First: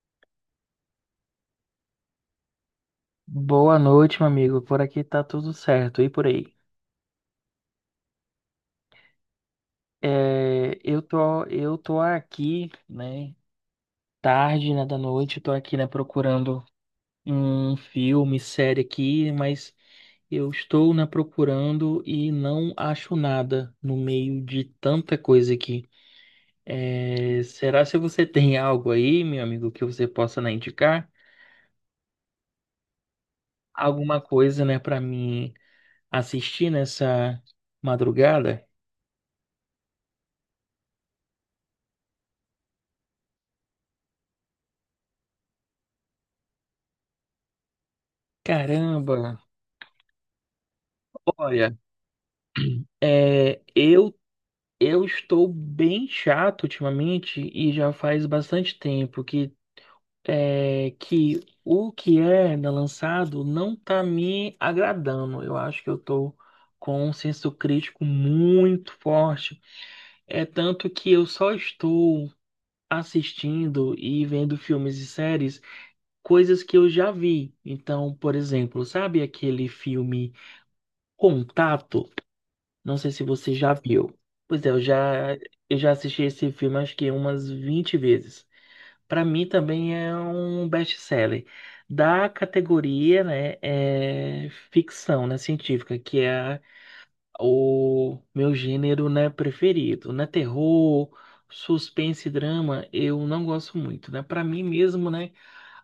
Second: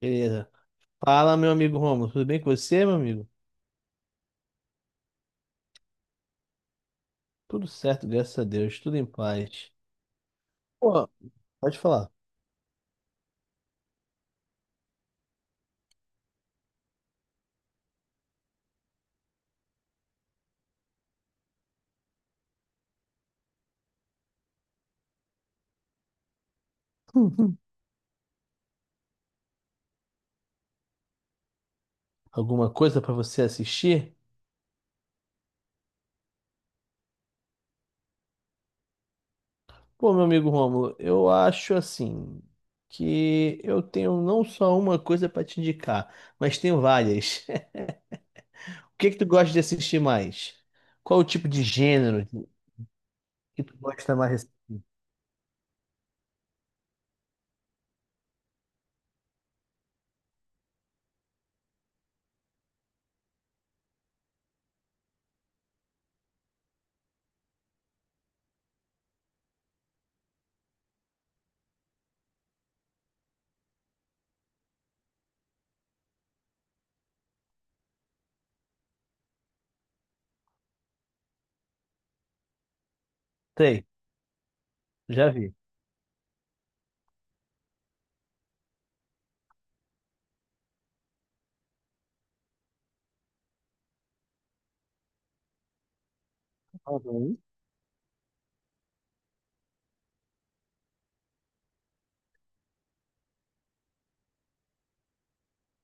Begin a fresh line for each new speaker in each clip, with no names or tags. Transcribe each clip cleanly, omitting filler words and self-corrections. Beleza. Fala, meu amigo Romulo. Tudo bem com você, meu amigo?
Boa noite, meu amigo. Por aqui tá tudo certo. E por aí?
Tudo certo, graças a Deus. Tudo em paz.
É, eu
Pô,
tô, eu
pode
tô
falar.
aqui, né? Tarde, né, da noite. Eu tô aqui, né, procurando um filme, série aqui, mas eu estou, né, procurando e não acho nada no meio de tanta coisa aqui. É, será se você tem algo aí, meu amigo, que você possa, né, indicar?
Alguma coisa pra você assistir?
Alguma coisa, né, para mim assistir nessa madrugada?
Pô, meu amigo Romulo, eu acho assim que eu tenho não só uma coisa pra te indicar, mas tenho várias. O que
Caramba!
que tu gosta de assistir mais? Qual o tipo de
Olha.
gênero
É,
que tu gosta
eu,
mais?
eu estou bem chato ultimamente e já faz bastante tempo que o que é lançado não está me agradando. Eu acho que eu estou com um senso crítico muito forte. É tanto que eu só estou assistindo e vendo filmes e séries, coisas que eu já vi. Então, por exemplo, sabe aquele filme Contato? Não sei se você já
Sei,
viu. Pois é, eu
já
já,
vi.
eu já assisti esse filme acho que umas 20 vezes. Para mim também é um best-seller da categoria, né, é ficção, né, científica, que é
Uhum.
o meu gênero, né, preferido, né, terror, suspense e drama, eu não gosto muito, né? Para mim mesmo, né,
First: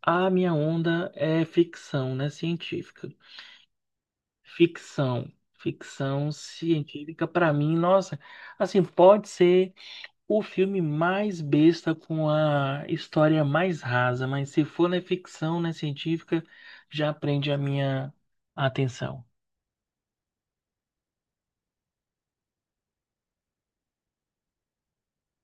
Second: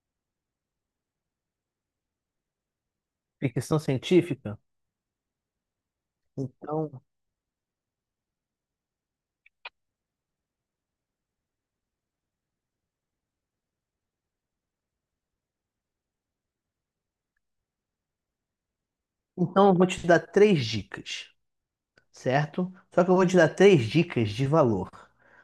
a minha onda é ficção, né, científica.
Ficção científica?
Ficção. Ficção
Então,
científica, pra mim, nossa, assim, pode ser o filme mais besta com a história mais rasa, mas se for na ficção, na científica, já prende a minha atenção.
então eu vou te dar três dicas. Certo? Só que eu vou te dar três dicas de valor.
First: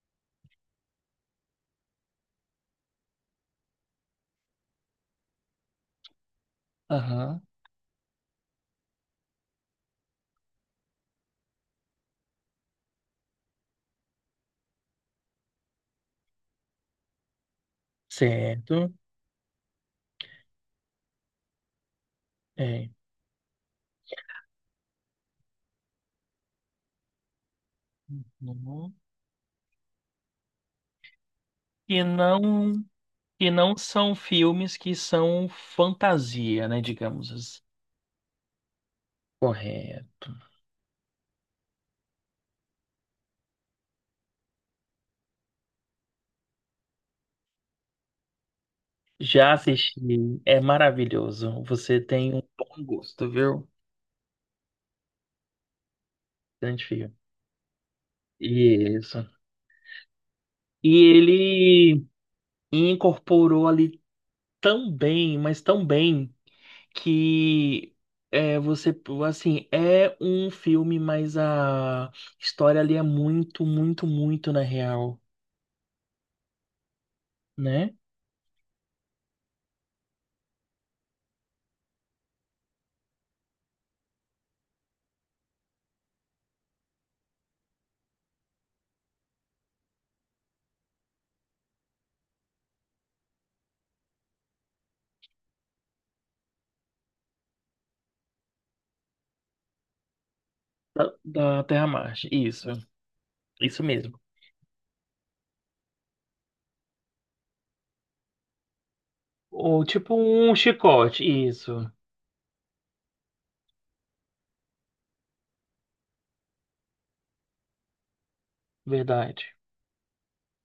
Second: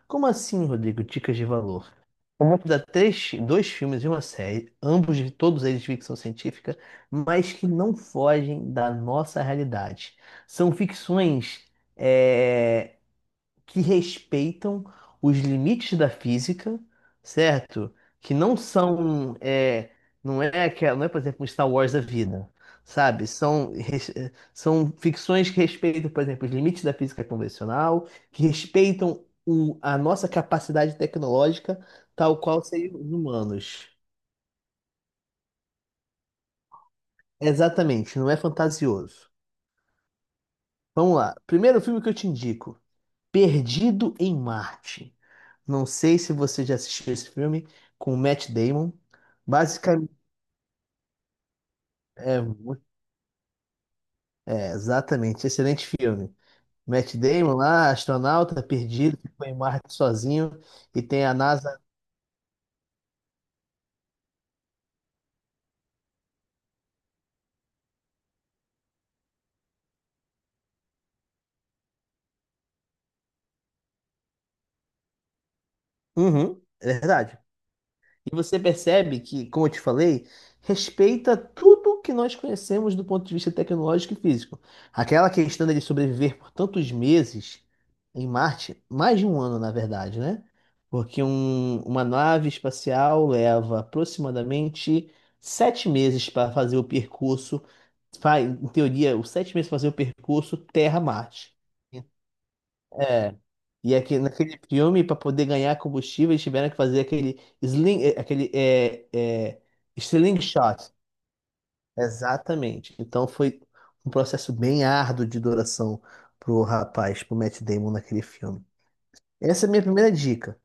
Como assim, Rodrigo? Dicas de valor? Eu vou te dar três, dois filmes e uma série, ambos de todos eles de ficção científica,
Aham,
mas que não fogem da nossa realidade. São ficções é, que respeitam os limites da física, certo? Que não
certo.
são, não é que não é, por exemplo, um Star Wars da vida,
É.
sabe? São, são ficções que respeitam, por exemplo, os limites da física convencional, que
Uhum.
respeitam a nossa capacidade tecnológica,
E
tal qual
não,
seres
e não
humanos.
são filmes que são fantasia, né, digamos assim.
Exatamente, não é fantasioso.
Correto.
Vamos lá. Primeiro filme que eu te indico: Perdido em Marte. Não sei se você já assistiu esse filme com o Matt Damon.
Já
Basicamente,
assisti, é maravilhoso. Você tem um
é,
bom gosto, viu?
exatamente, excelente filme.
Identifica.
Matt Damon lá, astronauta perdido,
Isso.
ficou em Marte sozinho
E
e tem a NASA.
ele incorporou ali tão bem, mas tão bem, que é, você, assim, é um filme, mas a história ali é muito, muito, muito na real,
Uhum, é verdade.
né?
E você percebe que, como eu te falei, respeita tudo que nós conhecemos do ponto de vista tecnológico e físico. Aquela questão dele sobreviver por tantos meses em Marte, mais de um ano, na verdade, né? Porque uma nave espacial leva aproximadamente sete meses para fazer o percurso, em teoria, os sete meses para fazer o percurso
Da,
Terra-Marte.
da Terra-Marte, isso,
É.
isso
E aqui,
mesmo.
naquele filme, para poder ganhar combustível, eles tiveram que fazer aquele sling, é,
Ou tipo um
slingshot.
chicote, isso,
Exatamente. Então foi um processo bem árduo de duração pro rapaz, pro Matt Damon naquele filme.
verdade.
Essa é a minha primeira dica.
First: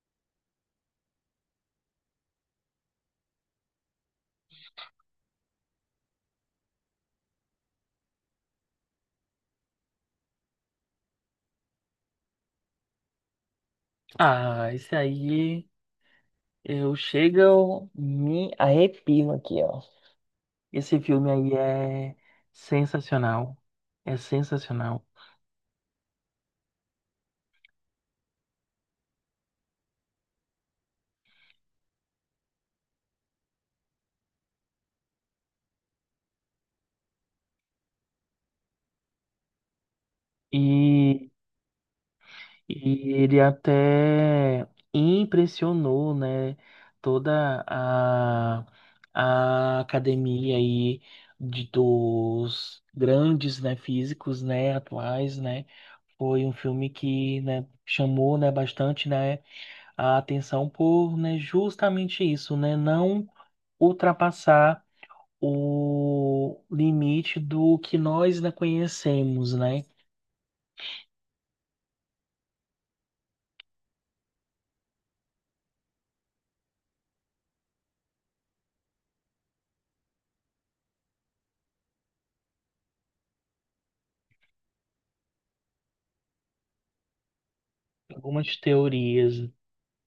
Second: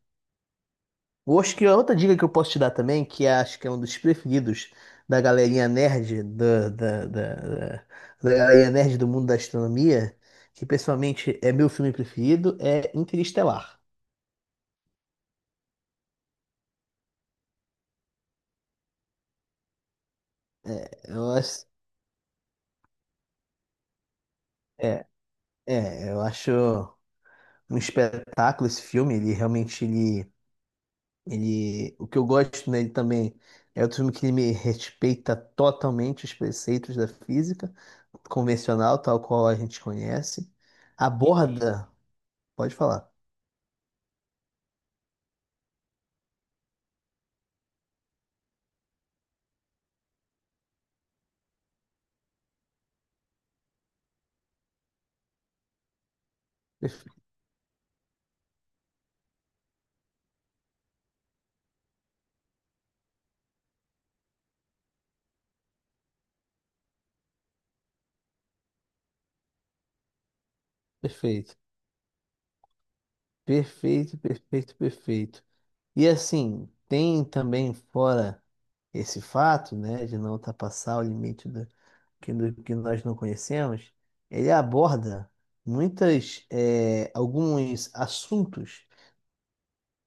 Eu acho que a outra dica que eu posso te dar também, que acho que é um dos preferidos da galerinha nerd, da galerinha nerd do mundo da astronomia, que pessoalmente é meu filme preferido, é Interestelar.
Ah, esse aí, eu chego, me arrepio aqui, ó. Esse filme aí é sensacional. É sensacional.
É, eu acho um espetáculo esse filme. Ele realmente, o que eu gosto nele também é outro filme que ele me respeita totalmente os preceitos da física convencional, tal qual a gente conhece.
E,
Aborda, pode falar.
e ele até impressionou, né, toda a academia aí de, dos grandes, né, físicos, né, atuais, né. Foi um filme
Perfe-
que, né, chamou, né, bastante, né, a atenção por, né, justamente isso, né, não ultrapassar o limite do que nós ainda conhecemos, né?
Perfeito, perfeito. E assim, tem também fora esse fato, né, de não ultrapassar o limite que, que nós não conhecemos, ele aborda muitas, alguns
Algumas
assuntos
teorias,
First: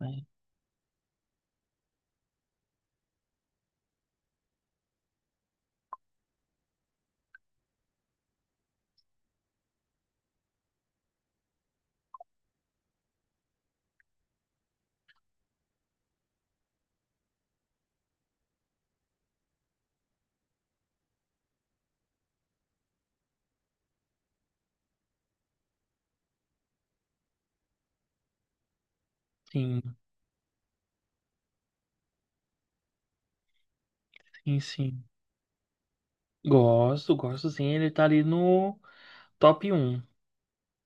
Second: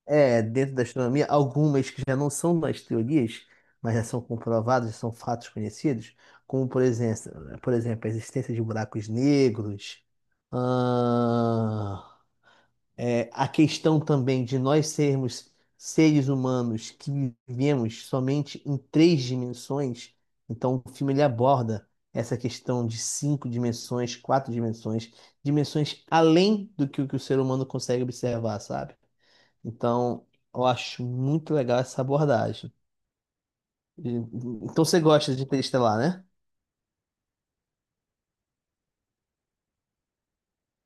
né?
dentro da astronomia, algumas que já não são mais teorias, mas já são comprovadas, já são fatos conhecidos, como, por exemplo, a existência de buracos negros, a questão também de nós sermos seres humanos que vivemos somente em três dimensões, então o filme ele aborda essa questão de cinco dimensões, quatro dimensões, dimensões além do que o ser humano consegue observar, sabe?
Sim,
Então, eu acho muito legal essa abordagem. E-
sim,
Então você
sim.
gosta de Interestelar, né?
Gosto, gosto sim. Ele tá ali no top um.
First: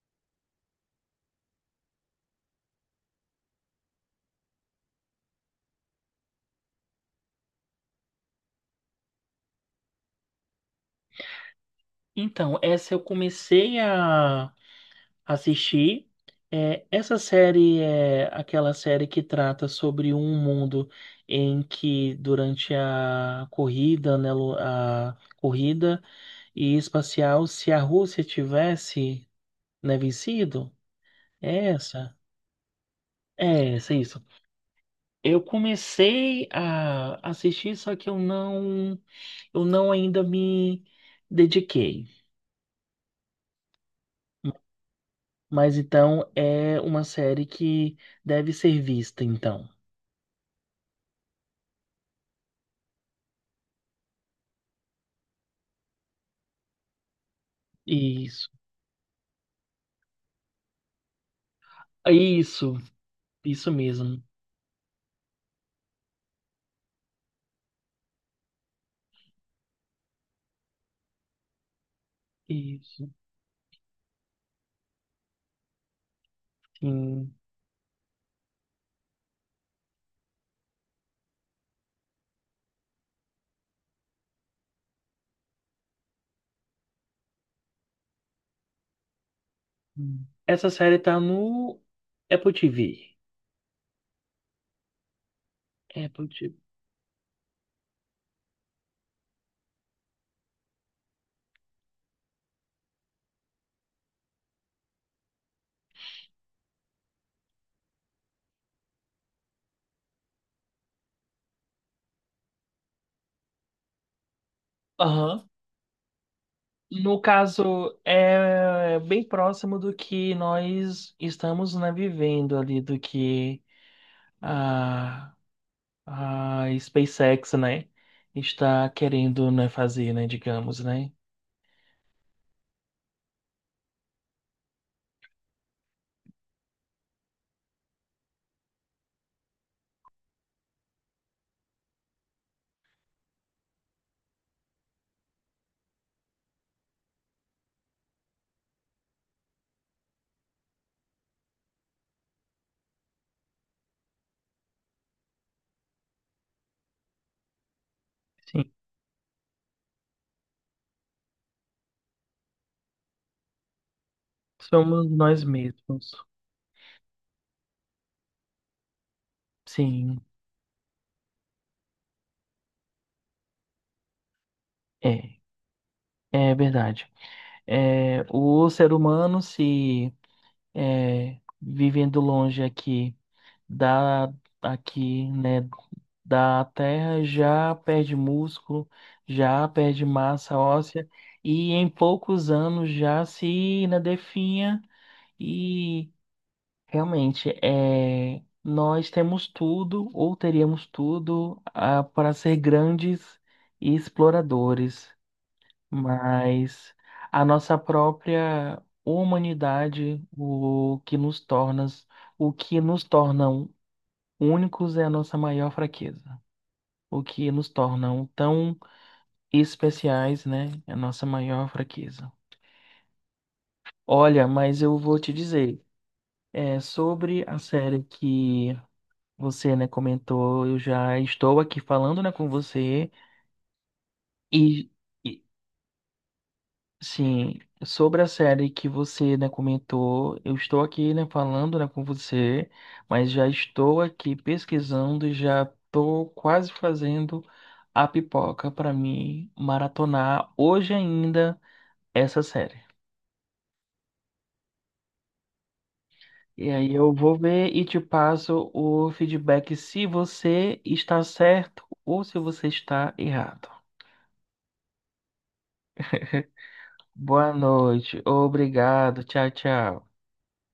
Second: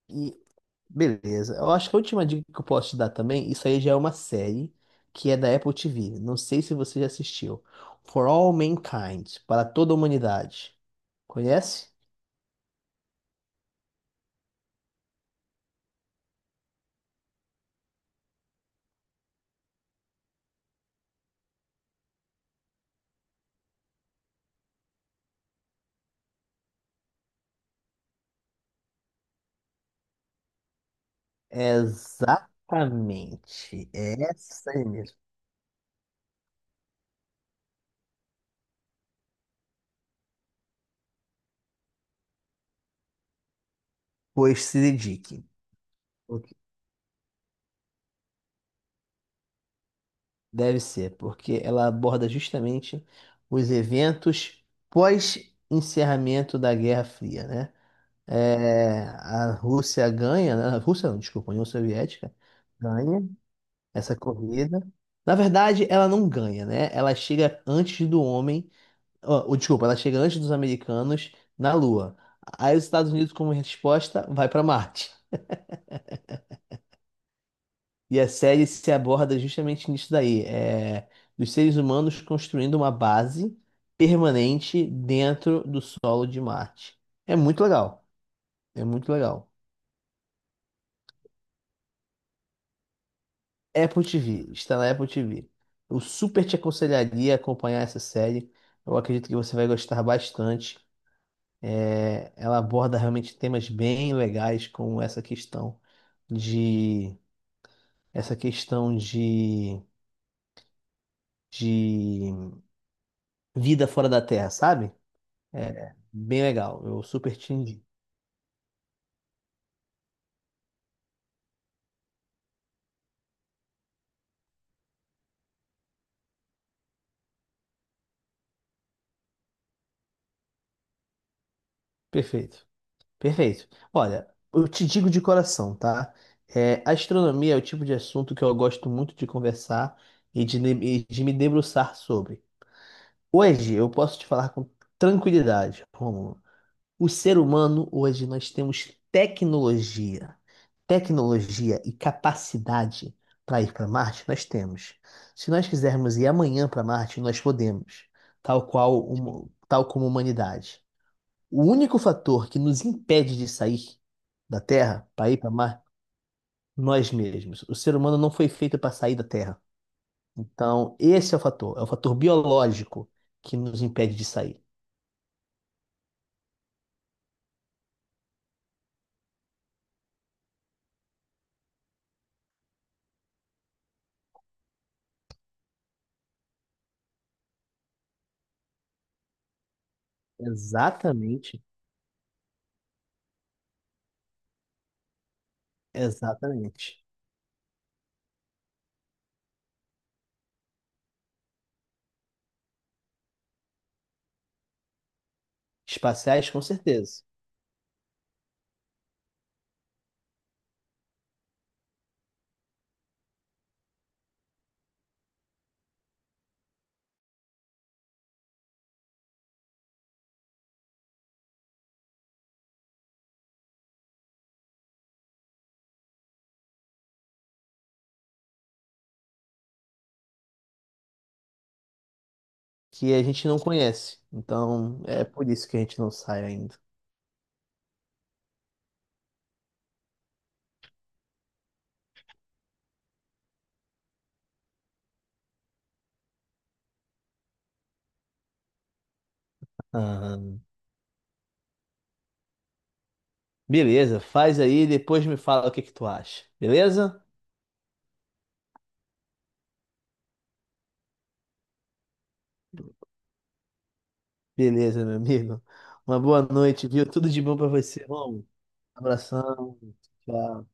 E beleza. Eu acho que a última dica que eu posso te dar também, isso aí já é uma série que é da Apple TV. Não sei se você já assistiu. For All Mankind, para toda a humanidade. Conhece?
Então, essa eu comecei a assistir. É, essa série é aquela série que trata sobre um mundo em que durante a corrida, né, a corrida e espacial, se a Rússia tivesse, né, vencido, É Essa, é
Exatamente.
essa,
É
isso.
essa aí mesmo.
Eu comecei a assistir, só que eu não ainda me dediquei.
Pois se dedique.
Mas então
O que
é uma série que deve ser vista, então.
deve ser, porque ela aborda justamente os eventos pós-encerramento da Guerra Fria, né?
Isso,
É, a Rússia ganha, né? A Rússia não, desculpa, a União Soviética
isso,
ganha
isso
essa
mesmo.
corrida. Na verdade, ela não ganha, né? Ela chega antes do homem, ó, ou, desculpa, ela chega antes dos americanos na Lua. Aí os
Isso,
Estados Unidos, como resposta, vai para Marte.
sim.
E a série se aborda justamente nisso daí, é, dos seres humanos construindo uma base permanente dentro do solo de Marte. É muito legal, é muito legal.
Essa série tá no Apple TV.
Apple TV, está na Apple TV. Eu
Apple
super
TV.
te aconselharia a acompanhar essa série. Eu acredito que você vai gostar bastante. É, ela aborda realmente temas bem legais como essa questão de essa questão de, de vida fora da Terra, sabe?
Aham.
É bem legal. Eu
No
super te indico.
caso, é bem próximo do que nós estamos, né, vivendo ali, do que a, a SpaceX, né, está querendo, né, fazer, né, digamos, né?
Perfeito. Perfeito. Olha, eu te digo de coração, tá? É, astronomia é o tipo de assunto que eu gosto muito de conversar e de, ne- e de me debruçar sobre. Hoje eu posso te falar com tranquilidade, Rômulo. O ser humano, hoje, nós temos tecnologia, tecnologia e capacidade para ir para Marte, nós temos. Se nós quisermos ir amanhã para Marte, nós podemos, tal
Sim,
qual, tal como a humanidade. O único fator que nos impede de sair da
somos
Terra para ir
nós
para Marte,
mesmos.
nós mesmos. O ser humano não foi feito para sair da Terra.
Sim,
Então, esse é o fator biológico que nos impede de sair.
é, é, verdade. É, o ser humano se é, vivendo longe aqui da aqui, né, da Terra já perde músculo, já perde massa óssea
Exatamente,
e em poucos anos já se, né, definha e
exatamente.
realmente, é, nós temos tudo, ou teríamos tudo, para ser grandes exploradores,
Espaciais, com
mas
certeza.
a nossa própria humanidade, o que nos torna, o que nos tornam únicos é a nossa maior fraqueza. O que nos tornam tão especiais, né, é a nossa maior fraqueza. Olha, mas eu vou te dizer, sobre a série que você, né, comentou, eu já estou aqui falando, né, com você
Que a gente não conhece.
e,
Então, é
e,
por isso que a gente não sai ainda.
sim, sobre a série que você, né, comentou, eu estou aqui, né, falando, né, com você, mas já estou aqui pesquisando e já estou quase fazendo a pipoca para mim maratonar
Ah,
hoje ainda essa série.
beleza, faz aí, depois me fala o que que tu acha.
E aí eu
Beleza?
vou ver e te passo o feedback se você está certo ou se você está errado.
Beleza, meu amigo. Uma boa noite, viu? Tudo de
Boa
bom pra você,
noite.
irmão.
Obrigado. Tchau,
Abração.
tchau.
Tchau.